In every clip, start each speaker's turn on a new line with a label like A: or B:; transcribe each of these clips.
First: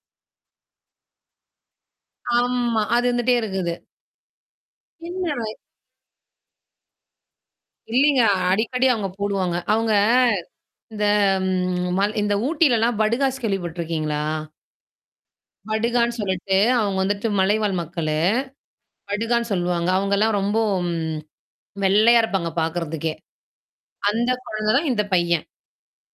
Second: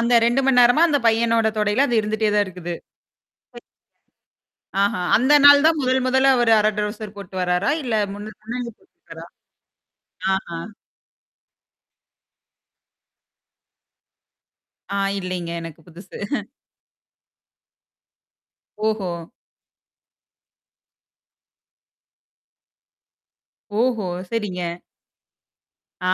A: அந்த 2 மணி நேரமா அந்த பையனோட தொடையில அது இருந்துட்டே தான் இருக்குது.
B: ஆமா. அது இருந்துட்டே இருக்குது.
A: ஆஹா. அந்த
B: என்னடா
A: நாள் தான் முதல் முதல்ல அவர் 1/2 ட்ரவுசர் போட்டு வராரா? இல்ல
B: இல்லங்க
A: முன்ன முன்னாடி
B: அடிக்கடி அவங்க
A: போட்டுக்காரா?
B: போடுவாங்க. அவங்க
A: ஆஹா.
B: இந்த ம் மல் இந்த ஊட்டிலல்லாம் படுகாஸ் கேள்வி பட்டுருக்கீங்களா?
A: ஆ இலைங்க எனக்கு
B: படுகான்னு
A: புதுசு.
B: சொல்லிட்டு அவங்க வந்துட்டு மலைவாழ் மக்களு.
A: ஓஹோ!
B: படுகான்னு சொல்லுவாங்க. அவங்கல்லாம் ரொம்போ, வெள்ளையா இருப்பாங்க பார்கறதுக்கே.
A: ஓஹோ!
B: அந்த
A: சரிங்க.
B: குழந்த தான் இந்த பையன்.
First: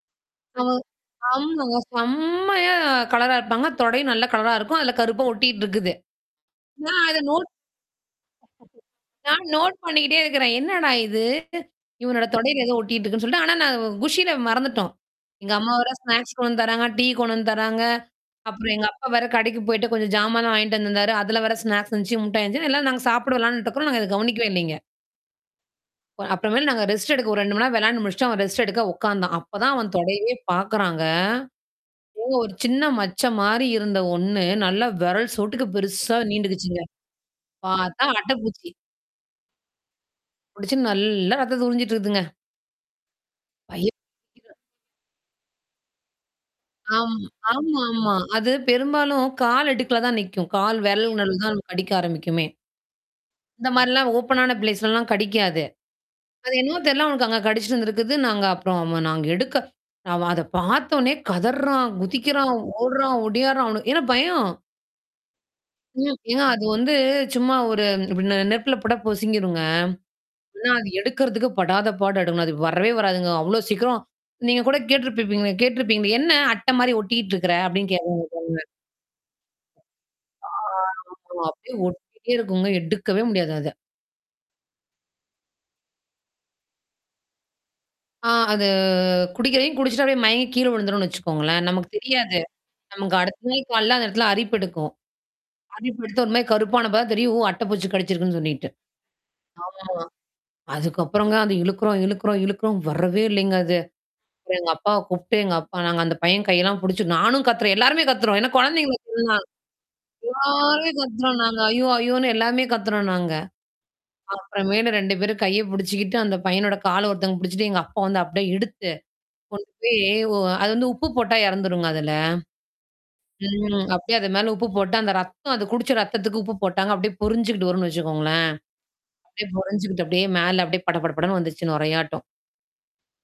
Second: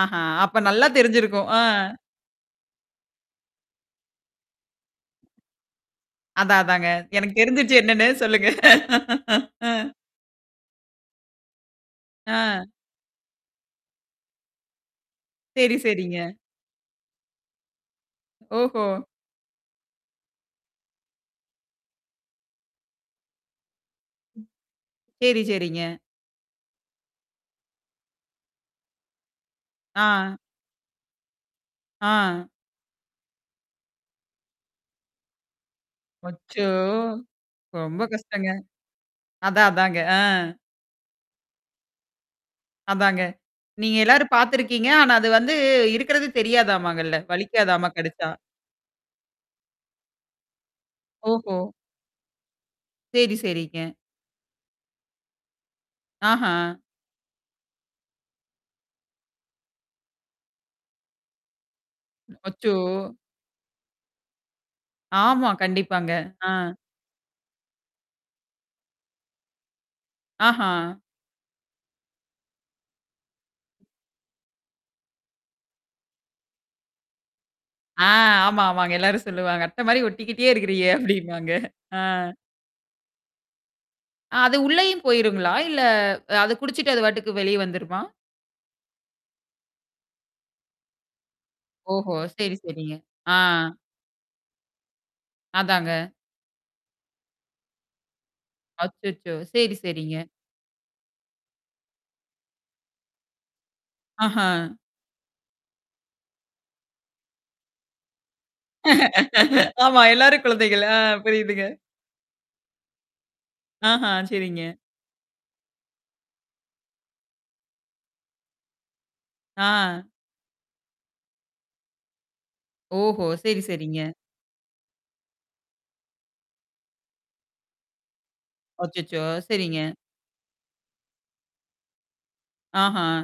A: ஆஹா, அப்ப
B: ஆ.
A: நல்லா தெரிஞ்சிருக்கும். அ.
B: ஆமாங்க. செம்மையா கலரா இருப்பாங்க தொடை நல்ல கலரா இருக்கும். அதுல கருப்பா ஒட்டிட்டு இருக்குது.
A: அதான் அதாங்க.
B: நான் அத
A: எனக்கு
B: நோட்
A: தெரிஞ்சுருச்சு என்னன்னு சொல்லுங்க.
B: நான்
A: அ.
B: நோட் பண்ணிக்கிட்டே இருக்கிறேன். என்னடா இது? இவனோட தொடையில
A: ஆ.
B: ஏதோ ஒட்டிக்கிட்டு இருக்குன்னு சொல்லிட்டு. ஆனா நான் குஷியில மறந்துட்டோம். எங்க
A: சேரி,
B: அம்மாவேரா
A: சேரிங்க.
B: ஸ்நாக்ஸ் கொண்டந்து தராங்க. டீ கொண்டந்து தராங்க. அப்புறம்
A: ஓஹோ!
B: எங்க அப்பா வேற கடைக்கு போய்ட்ட கொஞ்சம் ஜாமானா வாங்கிட்டு வந்தருந்தாரு. அதல வேற ஸ்நாக்ஸ் எந்தச்சு, முட்டாய் இந்தச்சு எல்லார நாங்க சாப்படோம் வேளான்ட்டு இருக்கறோம். நாங்க இத கவனிக்கவே இல்லைங்க.
A: சேரி, சேரிங்க.
B: அப்புறமேல நாங்க ரெஸ்ட் எடுக்க ஒரு 2 மணி நேர விளையாண்டு முடிச்சுட்டு, அவன் ரெஸ்ட் எடுக்க உட்காந்தான். அப்பதான் அவன் தொடயவே
A: ஆ.
B: பார்க்குறாங்க. ஓ!
A: ஆ.
B: ஒரு சின்ன மச்ச மாரி இருந்த ஒண்ணு நல்லா வெரல் சோட்டுக்கு பெருசா
A: அச்சோ!
B: நீண்டுக்கிச்சுங்க.
A: ரொம்ப
B: பாத்தா
A: கஷ்டங்க.
B: அட்டப்பூச்சி.
A: அதான், அதாங்க. ஆ.
B: புடிச்சுன்னு நல்லா ரத்தத உரிஞ்சிட்டுருகுதுங்க.
A: அதாங்க.
B: பய
A: நீங்க எல்லாரும்
B: [unintelligible]
A: பார்த்துருக்கீங்க. ஆனா, அது வந்து இருக்கிறது
B: ஆம்,
A: தெரியாதமாங்கல்ல. வலிக்காதாமா
B: ஆமாமா.
A: கடிச்சா?
B: அது பெரும்பாலும் கால் இடுக்கல தான் நிக்கும். கால் விரல் நடுல தான்
A: ஓஹோ!
B: நமக்கு கடிக்க ஆரம்பிக்குமே.
A: சேரி,
B: இந்த
A: சேரிங்க.
B: மாரிலாம் ஓப்பன்னான பிளேஸ்லலாம் கடிக்காது. அது
A: ஆஹா.
B: என்னமோ தெரில அவனுக்கு அங்க கடிச்சுட்டுருந்திருக்குது. நாங்க அப்புறம் அ நாங்க எடுக்க நாம அத பார்த்தோனே கதர்றான், குதிக்கிறான்,
A: அச்சோ!
B: ஓடுறான் ஒடியாடுறான் அவனு ஏன்னா பயம்.
A: ஆமா, கண்டிப்பாங்க.
B: ம். ஏன்னா
A: ஆ.
B: அது வந்து சும்மா ஒரு இப்டி நெருப்புல பொட்டா பொசிங்கிருங்க. ஆனா அது
A: ஆஹா.
B: எடுக்கறிறதுக்கு படாத பாடு எடுக்கணும். அது வரவே வராதுங்க. அவ்ளோ சீக்கிரம். நீங்க கூட கேட்டுருப்பப்பீங்களே கேட்டுருப்பீங்களே. என்ன அட்ட மாரி ஒட்டிட்டு இருக்கற? அப்டின்னு
A: ஆ ஆமா,
B: [unintelligible]
A: ஆமாங்க. எல்லாரும் சொல்லுவாங்க. அட்ட மாரி
B: ஆ
A: ஒட்டிக்கிட்டே இருக்கிறீய
B: அப்பறம்
A: அப்டின்ம்பாங்க.
B: அப்டியியே
A: ஆ.
B: ஒட்டிட்டே இருக்குங்க எடுக்கவே முடியாது அத.
A: அ அது உள்ளேயும் போயிருங்களா? இல்ல அது குடிச்சுட்டு அது வாட்டுக்கு வெளியே வந்துருமா?
B: ஆ அது குடிக்கிறையும் குடிச்சுட்டா அப்டியே மயங்க கீழ விழுந்துணனு வச்சுக்கோங்களேன். நமக்கு
A: ஓஹோ!
B: தெரியாது.
A: சரி, சரிங்க.
B: நமக்கு
A: ஆ.
B: அடுத்த நாள் காலையில அந்த இடத்துல அரிப்பு எடுக்கும்.
A: அதாங்க.
B: அரிப்பு எடுத்து ஒருமாரி கருப்பான அப்பதா தெரியும் ஓ! அட்ட பூச்சி கடிச்சிருக்குன்னு சொல்லிட்டு.
A: அச்சச்சோ! சரி,
B: ஆமாமா.
A: சரிங்க.
B: அதுக்கப்புறங்க அது இழுக்குறோம், இழுக்குறோம், இழுக்குறோம் வரவே இல்லைங்க அது.
A: ஆஹா.
B: அப்புறம் எங்க அப்பாவ கூப்புட்டு எங்க அப்பா நாங்க அந்த பையன் கையெல்லாம் புடிச்சு. நானும் கத்துறேன். எல்லாருமே கத்துரோம். ஏன்னா குழந்தைங்கு ஒண்ணுன்னா
A: ஆமா. எல்லாரும் குழந்தைகள்.
B: எல்லாருமே
A: ஆ
B: கத்துறோம் நாங்க.
A: புரியுதுங்க.
B: ஐயோ! ஐயோன்னு எல்லாமே கத்துறோம் நாங்க.
A: ஆஹா, சேரிங்க.
B: அப்புறமேலு 2 பேரும் கைய புடிச்சுக்கிட்டு அந்த பையனோட கால ஒருத்தவங்க புடிச்சுட்டு எங்க அப்பா வந்து அப்டியே எடுத்து. கொண்டு போய்
A: ஆ.
B: ஓ அது வந்து உப்பு போட்டா இறந்துருங்க அதுல.
A: ஓஹோ! சரி,
B: ம்.
A: சரிங்க.
B: அப்டியியே அது மேல உப்பு போட்டு அந்த ரத்தம் அது குடிச்ச ரத்தத்துக்கு உப்பு போட்டாங்க. அப்டியியே பொறிஞ்சுக்கிட்டு வரும்ன்னு வச்சுக்கோங்களேன்.
A: அச்சச்சோ!
B: அப்டியே
A: சரிங்க.
B: பொறஞ்சுகிட்டு அப்டியே மேல அப்டியே பட, பட, படன்னு வந்துச்சு நொறையாட்டம்.
A: ஆஹா.